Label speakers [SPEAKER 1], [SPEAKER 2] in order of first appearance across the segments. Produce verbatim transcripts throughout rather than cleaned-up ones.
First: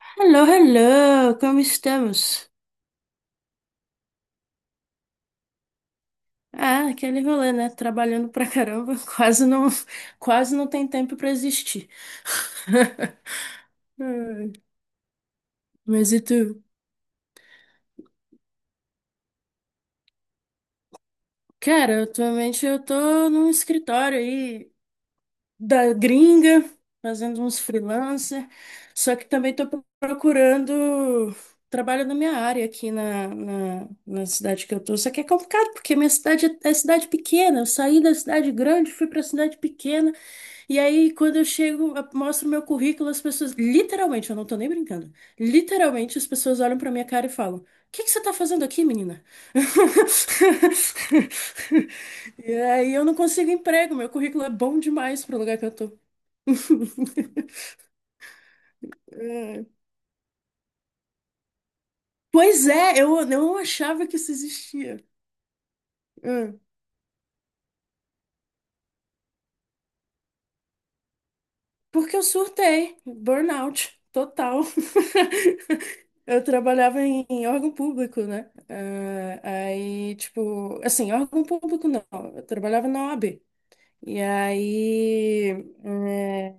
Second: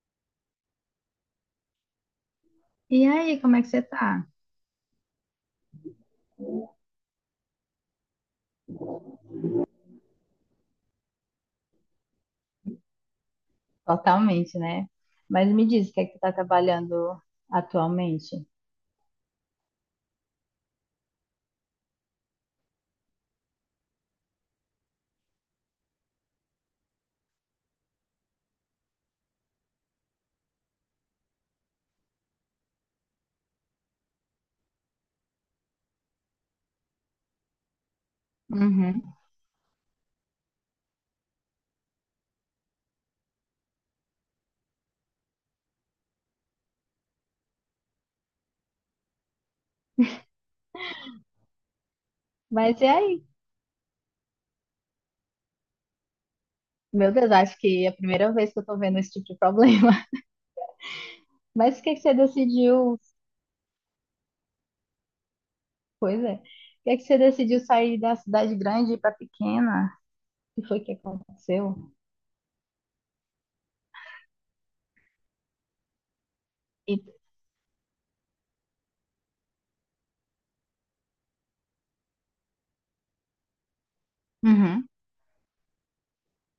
[SPEAKER 1] Hello, hello, como estamos?
[SPEAKER 2] E aí, como é que você tá?
[SPEAKER 1] Ah, aquele rolê, né? Trabalhando pra caramba, quase não, quase não tem tempo pra existir. Ai,
[SPEAKER 2] Totalmente, né? Mas me diz, o que é
[SPEAKER 1] mas
[SPEAKER 2] que tu
[SPEAKER 1] e
[SPEAKER 2] tá
[SPEAKER 1] tu?
[SPEAKER 2] trabalhando atualmente?
[SPEAKER 1] Cara, atualmente eu tô num escritório aí da gringa, fazendo uns freelancer, só que também tô pro- procurando trabalho na minha área aqui na, na, na cidade que eu tô. Só que é complicado, porque minha cidade é é cidade pequena. Eu saí da cidade grande,
[SPEAKER 2] Uhum.
[SPEAKER 1] fui pra cidade pequena. E aí, quando eu chego, eu mostro meu currículo, as pessoas, literalmente, eu não tô nem brincando, literalmente as pessoas olham pra minha cara e falam: o que que você tá fazendo aqui, menina? E
[SPEAKER 2] Mas e
[SPEAKER 1] aí eu não
[SPEAKER 2] aí?
[SPEAKER 1] consigo emprego, meu currículo é bom demais pro lugar que eu tô.
[SPEAKER 2] Meu Deus, acho que é a primeira vez que eu tô vendo esse tipo de
[SPEAKER 1] É.
[SPEAKER 2] problema. Mas o que é que você
[SPEAKER 1] Pois
[SPEAKER 2] decidiu?
[SPEAKER 1] é, eu eu não achava que isso existia.
[SPEAKER 2] Pois é. O
[SPEAKER 1] É.
[SPEAKER 2] que é que você decidiu sair da cidade grande e ir pra pequena? O que foi que aconteceu?
[SPEAKER 1] Porque eu surtei, burnout total. Eu
[SPEAKER 2] E
[SPEAKER 1] trabalhava em, em órgão público, né? Ah, aí, tipo, assim, órgão público não, eu trabalhava na O A B. E
[SPEAKER 2] Uhum.
[SPEAKER 1] aí, é,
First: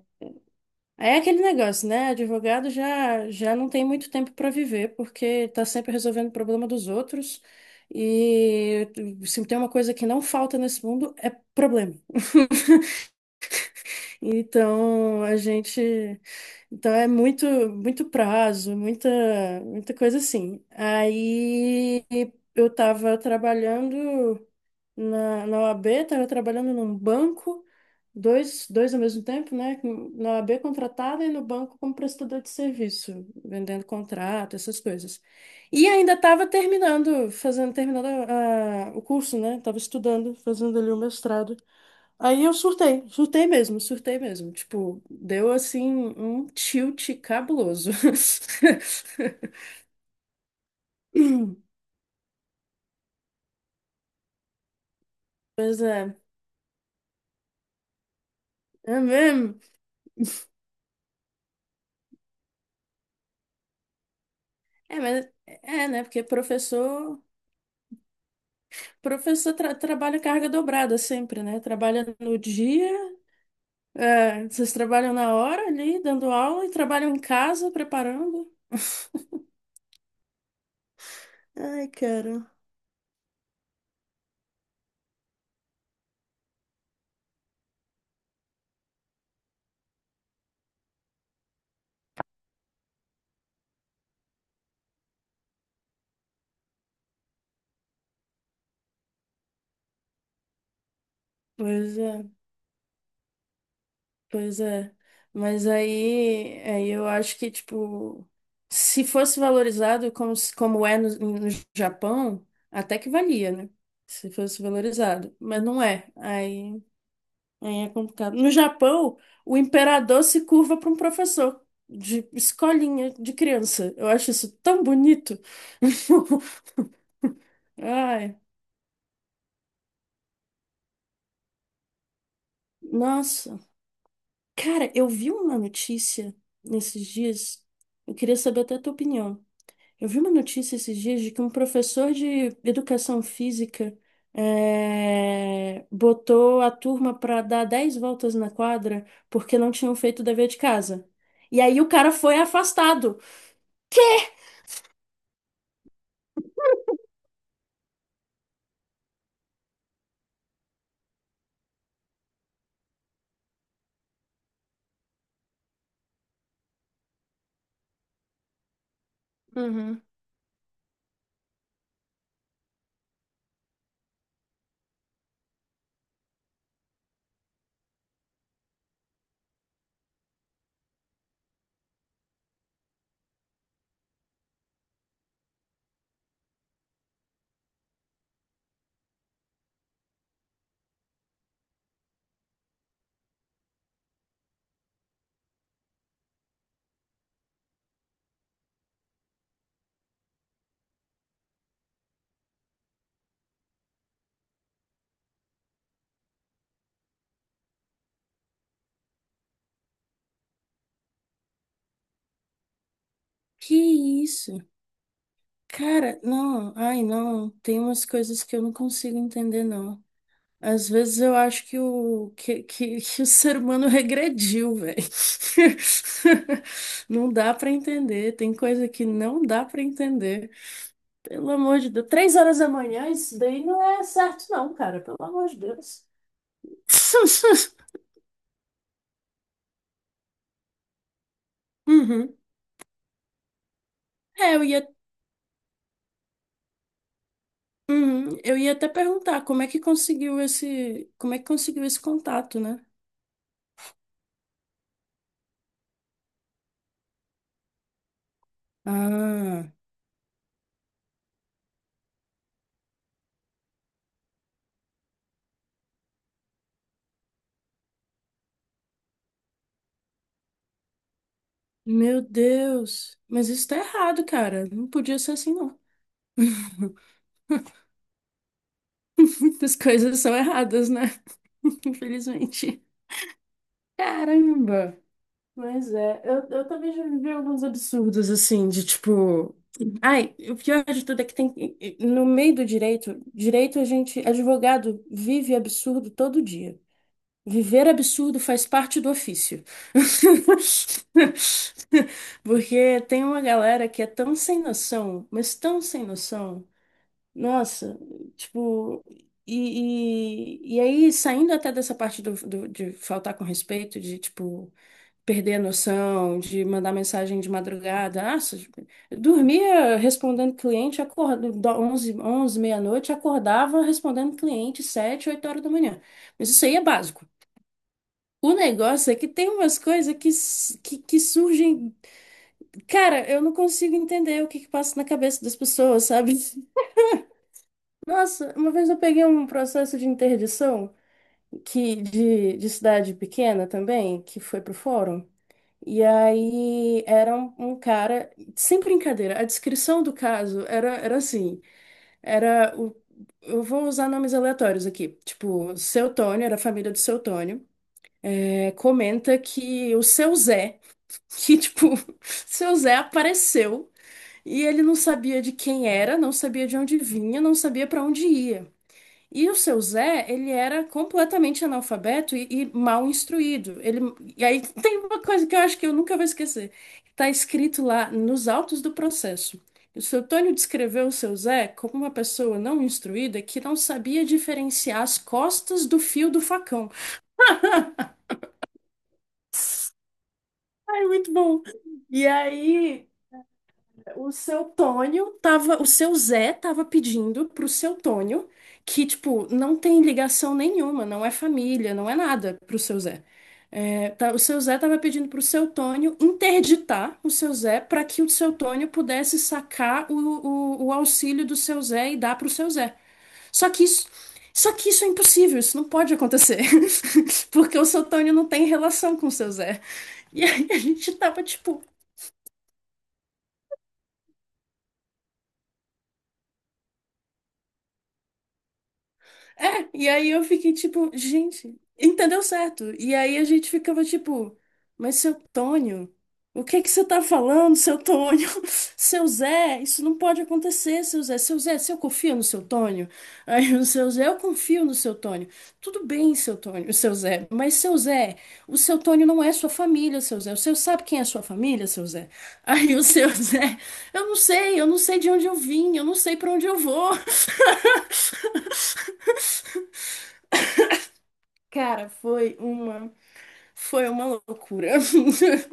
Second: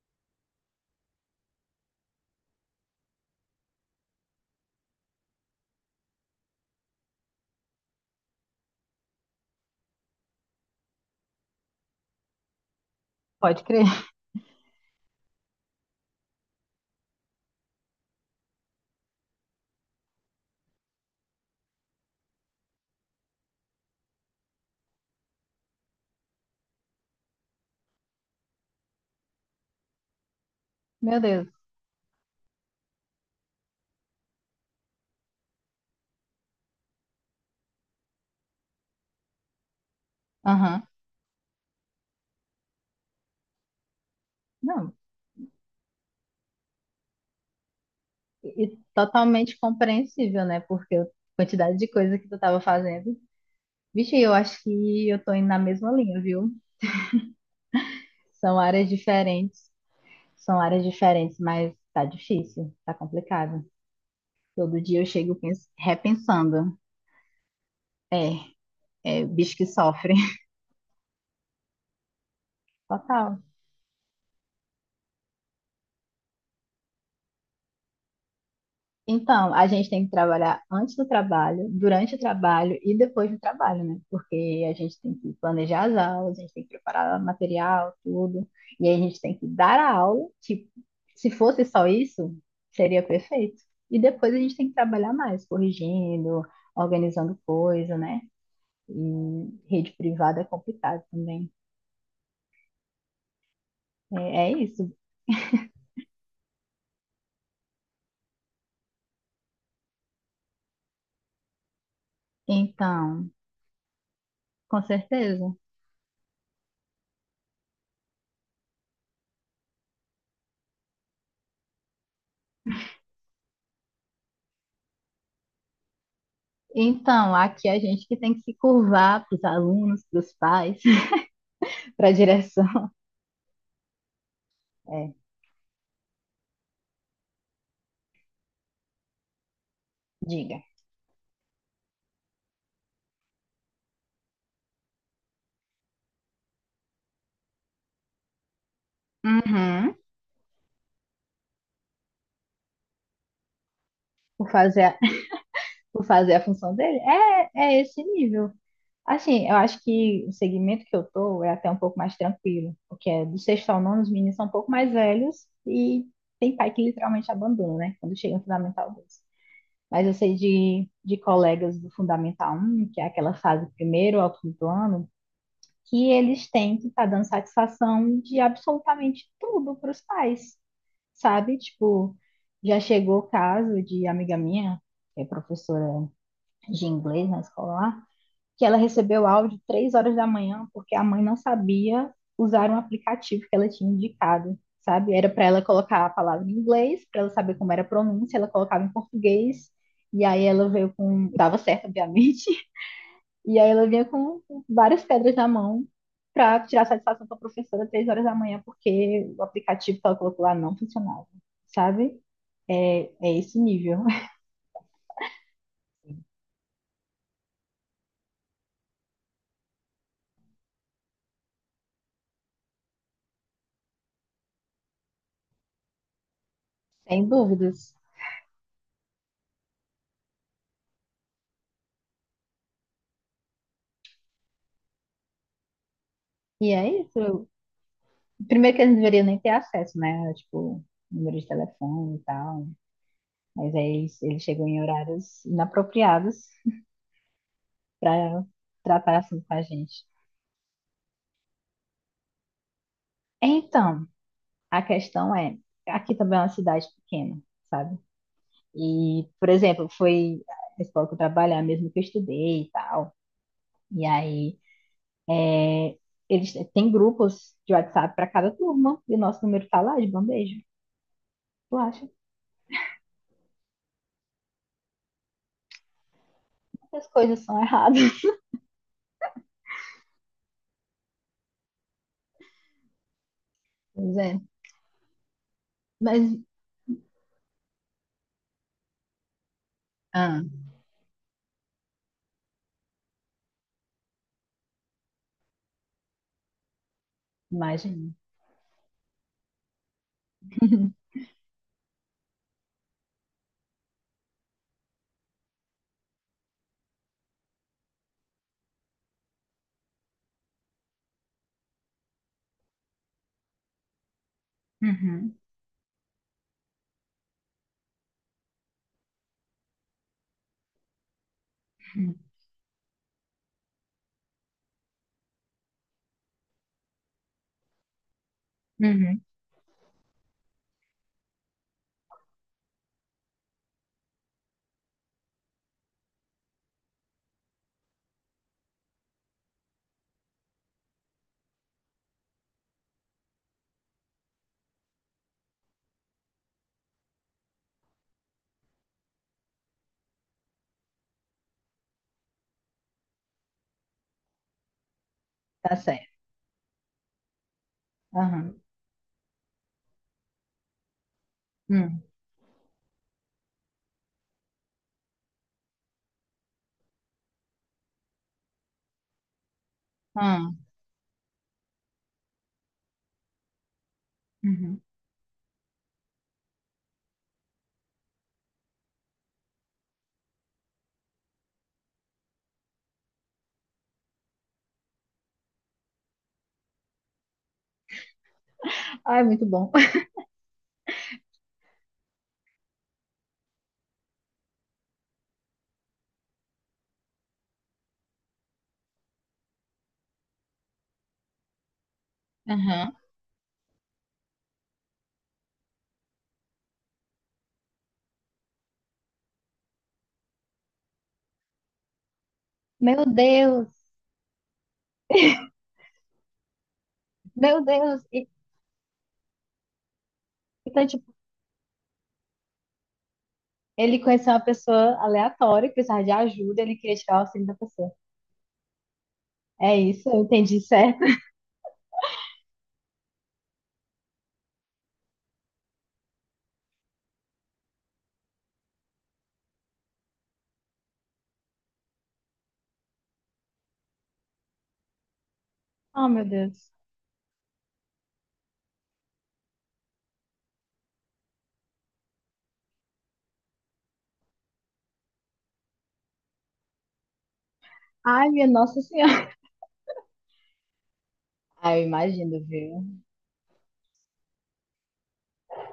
[SPEAKER 1] aí é aquele negócio, né? Advogado já, já não tem muito tempo para viver, porque tá sempre resolvendo o problema dos outros. E se tem uma coisa que não falta nesse mundo, é problema.
[SPEAKER 2] pode crer.
[SPEAKER 1] Então, a gente. Então, é muito, muito prazo, muita, muita coisa assim. Aí, eu estava trabalhando na, na O A B, estava trabalhando num banco, dois, dois ao mesmo tempo, né? com- Na O A B
[SPEAKER 2] Meu
[SPEAKER 1] contratada e no
[SPEAKER 2] Deus.
[SPEAKER 1] banco como prestador de serviço, vendendo contrato, essas coisas. E ainda estava terminando, fazendo, terminando a- o curso, né? Estava estudando, fazendo
[SPEAKER 2] Aham.
[SPEAKER 1] ali o mestrado. Aí eu surtei, surtei mesmo, surtei mesmo.
[SPEAKER 2] Não.
[SPEAKER 1] Tipo, deu assim um tilt cabuloso.
[SPEAKER 2] E, e totalmente compreensível, né? Porque a quantidade de coisa que tu tava fazendo. Vixe, eu acho que eu tô indo na
[SPEAKER 1] Pois
[SPEAKER 2] mesma
[SPEAKER 1] é,
[SPEAKER 2] linha, viu? São áreas
[SPEAKER 1] é mesmo.
[SPEAKER 2] diferentes, são áreas diferentes, mas tá difícil, tá complicado. Todo
[SPEAKER 1] É,
[SPEAKER 2] dia eu
[SPEAKER 1] mas
[SPEAKER 2] chego pens-
[SPEAKER 1] é, né? Porque
[SPEAKER 2] repensando.
[SPEAKER 1] professor,
[SPEAKER 2] É, é,
[SPEAKER 1] professor
[SPEAKER 2] bicho que
[SPEAKER 1] tra-
[SPEAKER 2] sofre.
[SPEAKER 1] trabalha carga dobrada sempre, né? Trabalha no dia,
[SPEAKER 2] Total.
[SPEAKER 1] é, vocês trabalham na hora ali, dando aula, e trabalham em casa, preparando.
[SPEAKER 2] Então, a gente tem que trabalhar antes do trabalho,
[SPEAKER 1] Ai,
[SPEAKER 2] durante o
[SPEAKER 1] cara.
[SPEAKER 2] trabalho e depois do trabalho, né? Porque a gente tem que planejar as aulas, a gente tem que preparar material, tudo. E aí a gente tem que dar a aula, tipo, se fosse só isso, seria perfeito. E depois a gente tem que trabalhar mais, corrigindo, organizando coisa, né? E rede privada é complicado também.
[SPEAKER 1] Pois é.
[SPEAKER 2] É, é,
[SPEAKER 1] Pois é.
[SPEAKER 2] isso.
[SPEAKER 1] Mas aí, aí eu acho que, tipo, se fosse valorizado como, se- como é no, no Japão, até que
[SPEAKER 2] Então,
[SPEAKER 1] valia, né? Se fosse
[SPEAKER 2] com
[SPEAKER 1] valorizado.
[SPEAKER 2] certeza.
[SPEAKER 1] Mas não é. Aí, aí é complicado. No Japão, o imperador se curva para um professor de escolinha de criança. Eu acho isso tão bonito.
[SPEAKER 2] Então, aqui é a gente que tem
[SPEAKER 1] Ai,
[SPEAKER 2] que se curvar para os alunos, para os pais. para a direção.
[SPEAKER 1] nossa. Cara, eu
[SPEAKER 2] É,
[SPEAKER 1] vi uma notícia nesses dias. Eu queria saber até a tua opinião. Eu vi uma
[SPEAKER 2] diga.
[SPEAKER 1] notícia esses dias de que um professor de educação física eh, botou a turma para dar dez voltas na quadra porque não
[SPEAKER 2] Uhum.
[SPEAKER 1] tinham feito o dever de casa. E aí o cara foi afastado.
[SPEAKER 2] Por fazer, a, por fazer a função dele. É, é esse nível. Assim, eu acho que o segmento que eu tô é até um pouco mais tranquilo, porque é do sexto ao nono os meninos são um pouco mais velhos e tem pai que literalmente abandona, né? Quando chega no Fundamental dois.
[SPEAKER 1] Uhum.
[SPEAKER 2] Mas eu sei de, de colegas do Fundamental um, que é aquela fase primeiro ao quinto ano, que eles têm que estar tá dando satisfação de absolutamente tudo para os pais. Sabe? Tipo, já chegou o caso de amiga minha, que é professora de inglês na escola lá, que ela recebeu áudio três horas da manhã porque a mãe não sabia usar um aplicativo que ela tinha indicado, sabe? Era para ela colocar a palavra em inglês, para ela saber como era a pronúncia, ela colocava em português, e aí ela veio com, dava certo, obviamente, e aí ela vinha com várias pedras na mão para tirar satisfação com a professora três horas da manhã, porque o aplicativo que ela colocou lá não funcionava, sabe? É, é esse
[SPEAKER 1] Que
[SPEAKER 2] nível,
[SPEAKER 1] isso? Cara, não, ai não, tem umas coisas que eu não consigo entender, não. Às vezes eu acho que o, que, que, que o ser humano regrediu, velho.
[SPEAKER 2] sem
[SPEAKER 1] Não dá pra
[SPEAKER 2] dúvidas.
[SPEAKER 1] entender, tem coisa que não dá pra entender. Pelo amor de Deus. Três horas da manhã, isso daí não é certo, não, cara. Pelo amor de Deus.
[SPEAKER 2] E é isso. Primeiro que eles não deveriam nem ter acesso, né? Tipo, número de telefone e
[SPEAKER 1] Uhum.
[SPEAKER 2] tal. Mas aí eles, eles
[SPEAKER 1] É, eu
[SPEAKER 2] chegam
[SPEAKER 1] ia,
[SPEAKER 2] em horários inapropriados
[SPEAKER 1] uhum.
[SPEAKER 2] para
[SPEAKER 1] Eu ia até
[SPEAKER 2] tratar assim
[SPEAKER 1] perguntar
[SPEAKER 2] com a
[SPEAKER 1] como é que
[SPEAKER 2] gente.
[SPEAKER 1] conseguiu esse, como é que conseguiu esse contato, né?
[SPEAKER 2] Então, a questão é, aqui também é uma cidade pequena, sabe? E, por
[SPEAKER 1] Ah,
[SPEAKER 2] exemplo, foi a escola que eu trabalhar mesmo que eu estudei e tal. E aí, é, eles têm grupos de WhatsApp para cada turma, e o nosso número tá lá de bandeja. Tu acha
[SPEAKER 1] meu Deus. Mas isso tá errado, cara. Não podia ser assim, não.
[SPEAKER 2] que as coisas são erradas?
[SPEAKER 1] Muitas coisas são erradas, né? Infelizmente.
[SPEAKER 2] Pois é.
[SPEAKER 1] Caramba. Mas
[SPEAKER 2] Mas,
[SPEAKER 1] é, eu, eu também já vivi alguns absurdos, assim, de tipo. Ai,
[SPEAKER 2] ah,
[SPEAKER 1] o pior de tudo é que tem. No meio do direito, direito a gente, advogado, vive absurdo todo dia. Viver
[SPEAKER 2] imagina.
[SPEAKER 1] absurdo faz parte do ofício. Porque tem uma galera que é tão sem noção, mas tão sem noção. Nossa, tipo. E, e, e aí, saindo até dessa parte do, do- de faltar com respeito, de tipo
[SPEAKER 2] Uhum,
[SPEAKER 1] perder a noção, de mandar mensagem de madrugada. Ah, eu dormia respondendo cliente, acordava onze
[SPEAKER 2] uhum,
[SPEAKER 1] onze meia-noite, acordava respondendo cliente sete oito horas da manhã. Mas isso aí é básico. O negócio é
[SPEAKER 2] uhum.
[SPEAKER 1] que tem umas coisas que, s- que, que surgem. Cara, eu não consigo entender o que, que passa na cabeça das pessoas, sabe? Nossa, uma vez eu peguei um processo de interdição que, de, de cidade pequena também, que foi pro fórum. E aí era um, um cara, sem brincadeira, a descrição do caso era, era assim, era o, eu vou usar nomes aleatórios aqui,
[SPEAKER 2] Tá
[SPEAKER 1] tipo,
[SPEAKER 2] certo.
[SPEAKER 1] seu Tônio, era a família do seu Tônio,
[SPEAKER 2] Aham.
[SPEAKER 1] é, comenta que o seu Zé, que tipo,
[SPEAKER 2] Hum,
[SPEAKER 1] seu Zé apareceu e ele não sabia de quem era, não sabia de onde vinha, não sabia pra onde ia. E o seu Zé, ele
[SPEAKER 2] ah,
[SPEAKER 1] era completamente analfabeto e, e mal instruído. Ele, e aí
[SPEAKER 2] uhum.
[SPEAKER 1] tem uma coisa que eu acho que eu nunca vou esquecer. Está escrito lá nos autos do processo. O seu Tônio descreveu o seu Zé como uma pessoa não instruída que não sabia diferenciar as costas do fio do facão.
[SPEAKER 2] Ai, muito bom.
[SPEAKER 1] Ai, muito bom. E aí, o seu Tônio tava, o seu Zé tava pedindo pro seu Tônio, que, tipo, não tem ligação nenhuma, não é família, não é nada pro
[SPEAKER 2] Aham.
[SPEAKER 1] seu Zé. É, tá- o seu Zé tava pedindo pro seu Tônio interditar o seu Zé para que o seu Tônio pudesse sacar o, o, o auxílio do seu Zé e dar pro seu Zé.
[SPEAKER 2] Meu Deus,
[SPEAKER 1] Só que isso, só que isso é impossível, isso não pode acontecer.
[SPEAKER 2] meu
[SPEAKER 1] Porque o
[SPEAKER 2] Deus.
[SPEAKER 1] seu
[SPEAKER 2] E-
[SPEAKER 1] Tônio não tem relação com o seu Zé. E aí a
[SPEAKER 2] Então,
[SPEAKER 1] gente
[SPEAKER 2] tipo,
[SPEAKER 1] tava, tipo,
[SPEAKER 2] ele conheceu uma pessoa aleatória que precisava de ajuda, ele queria tirar o auxílio da pessoa. É
[SPEAKER 1] é,
[SPEAKER 2] isso,
[SPEAKER 1] e
[SPEAKER 2] eu
[SPEAKER 1] aí eu
[SPEAKER 2] entendi
[SPEAKER 1] fiquei
[SPEAKER 2] certo.
[SPEAKER 1] tipo, gente, entendeu certo? E aí a gente ficava tipo, mas seu Tônio, o que que você tá falando, seu Tônio? Seu Zé, isso não pode acontecer, seu Zé. Seu Zé, se eu confio no seu Tônio? Aí o seu Zé, eu confio no seu Tônio. Tudo
[SPEAKER 2] Oh, meu
[SPEAKER 1] bem, seu
[SPEAKER 2] Deus.
[SPEAKER 1] Tônio, seu Zé, mas seu Zé, o seu Tônio não é sua família, seu Zé. O seu sabe quem é sua família, seu Zé? Aí o seu Zé, eu não sei, eu não sei de onde eu vim, eu não sei pra onde eu vou.
[SPEAKER 2] Ai, minha Nossa Senhora. Ai, eu
[SPEAKER 1] Cara,
[SPEAKER 2] imagino,
[SPEAKER 1] foi
[SPEAKER 2] viu?
[SPEAKER 1] uma foi uma loucura.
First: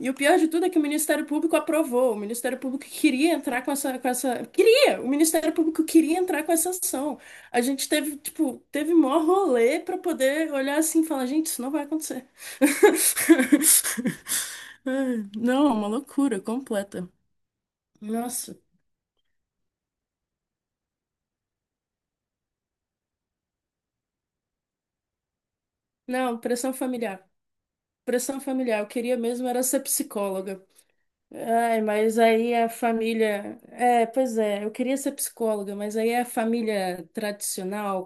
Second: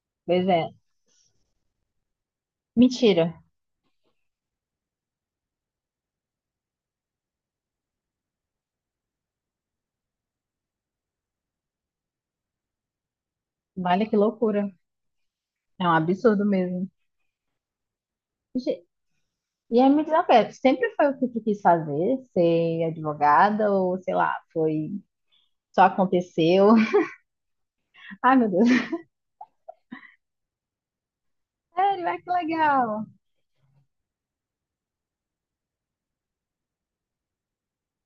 [SPEAKER 1] E o pior
[SPEAKER 2] Pois
[SPEAKER 1] de tudo
[SPEAKER 2] é.
[SPEAKER 1] é que o Ministério Público aprovou. O Ministério Público queria
[SPEAKER 2] Mentira.
[SPEAKER 1] entrar com essa, com essa, queria. O Ministério Público queria entrar com essa ação. A gente teve, tipo, teve mó rolê para poder olhar assim e falar, gente, isso não vai acontecer.
[SPEAKER 2] Olha que loucura.
[SPEAKER 1] Ai, não, é
[SPEAKER 2] É
[SPEAKER 1] uma
[SPEAKER 2] um
[SPEAKER 1] loucura
[SPEAKER 2] absurdo mesmo.
[SPEAKER 1] completa. Nossa.
[SPEAKER 2] Ge- E aí me diz uma coisa, sempre foi o que tu quis fazer? Ser advogada ou, sei lá, foi... Só
[SPEAKER 1] Não,
[SPEAKER 2] aconteceu?
[SPEAKER 1] pressão familiar.
[SPEAKER 2] Ai,
[SPEAKER 1] Pressão
[SPEAKER 2] meu Deus.
[SPEAKER 1] familiar. Eu queria mesmo era ser psicóloga. Ai,
[SPEAKER 2] Sério, ai,
[SPEAKER 1] mas
[SPEAKER 2] que
[SPEAKER 1] aí a
[SPEAKER 2] legal.
[SPEAKER 1] família. É, pois é, eu queria ser psicóloga, mas aí a família tradicional,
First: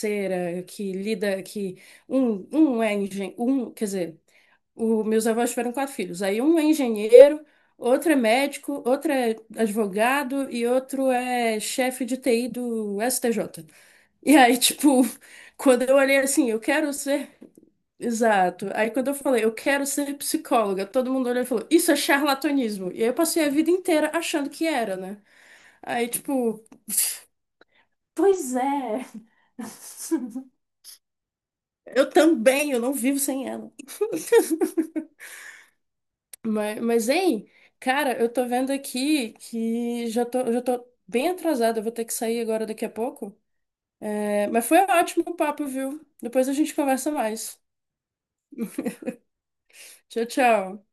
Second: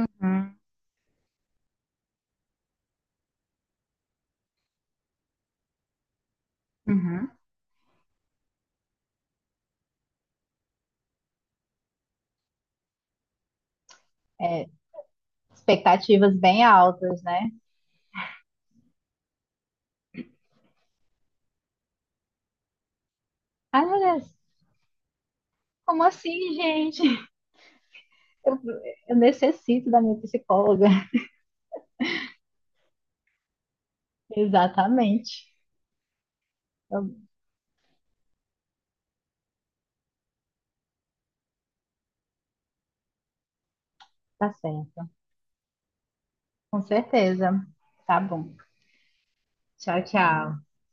[SPEAKER 2] Uhum.
[SPEAKER 1] que lida, que um, um é engenheiro, um, quer dizer, o, meus avós tiveram quatro filhos. Aí um é
[SPEAKER 2] Uhum.
[SPEAKER 1] engenheiro, outro é médico, outro é advogado e outro é chefe de T I do S T J. E aí,
[SPEAKER 2] É,
[SPEAKER 1] tipo, quando eu olhei
[SPEAKER 2] expectativas
[SPEAKER 1] assim, eu
[SPEAKER 2] bem
[SPEAKER 1] quero
[SPEAKER 2] altas,
[SPEAKER 1] ser
[SPEAKER 2] né?
[SPEAKER 1] exato. Aí quando eu falei, eu quero ser psicóloga, todo mundo olhou e falou, isso é charlatanismo. E aí eu passei a vida
[SPEAKER 2] Ai, meu
[SPEAKER 1] inteira
[SPEAKER 2] Deus.
[SPEAKER 1] achando que era, né?
[SPEAKER 2] Como
[SPEAKER 1] Aí,
[SPEAKER 2] assim,
[SPEAKER 1] tipo,
[SPEAKER 2] gente?
[SPEAKER 1] pois
[SPEAKER 2] Eu,
[SPEAKER 1] é.
[SPEAKER 2] eu necessito da minha psicóloga.
[SPEAKER 1] Eu também, eu não vivo sem ela.
[SPEAKER 2] Exatamente.
[SPEAKER 1] Mas, mas, hein, cara, eu tô vendo aqui que já tô, já tô bem atrasada, eu vou ter que sair agora daqui a pouco. É,
[SPEAKER 2] Tá
[SPEAKER 1] mas foi
[SPEAKER 2] certo.
[SPEAKER 1] ótimo o papo, viu? Depois a gente
[SPEAKER 2] Com
[SPEAKER 1] conversa mais.
[SPEAKER 2] certeza. Tá bom. Tchau,
[SPEAKER 1] Tchau,
[SPEAKER 2] tchau.
[SPEAKER 1] tchau.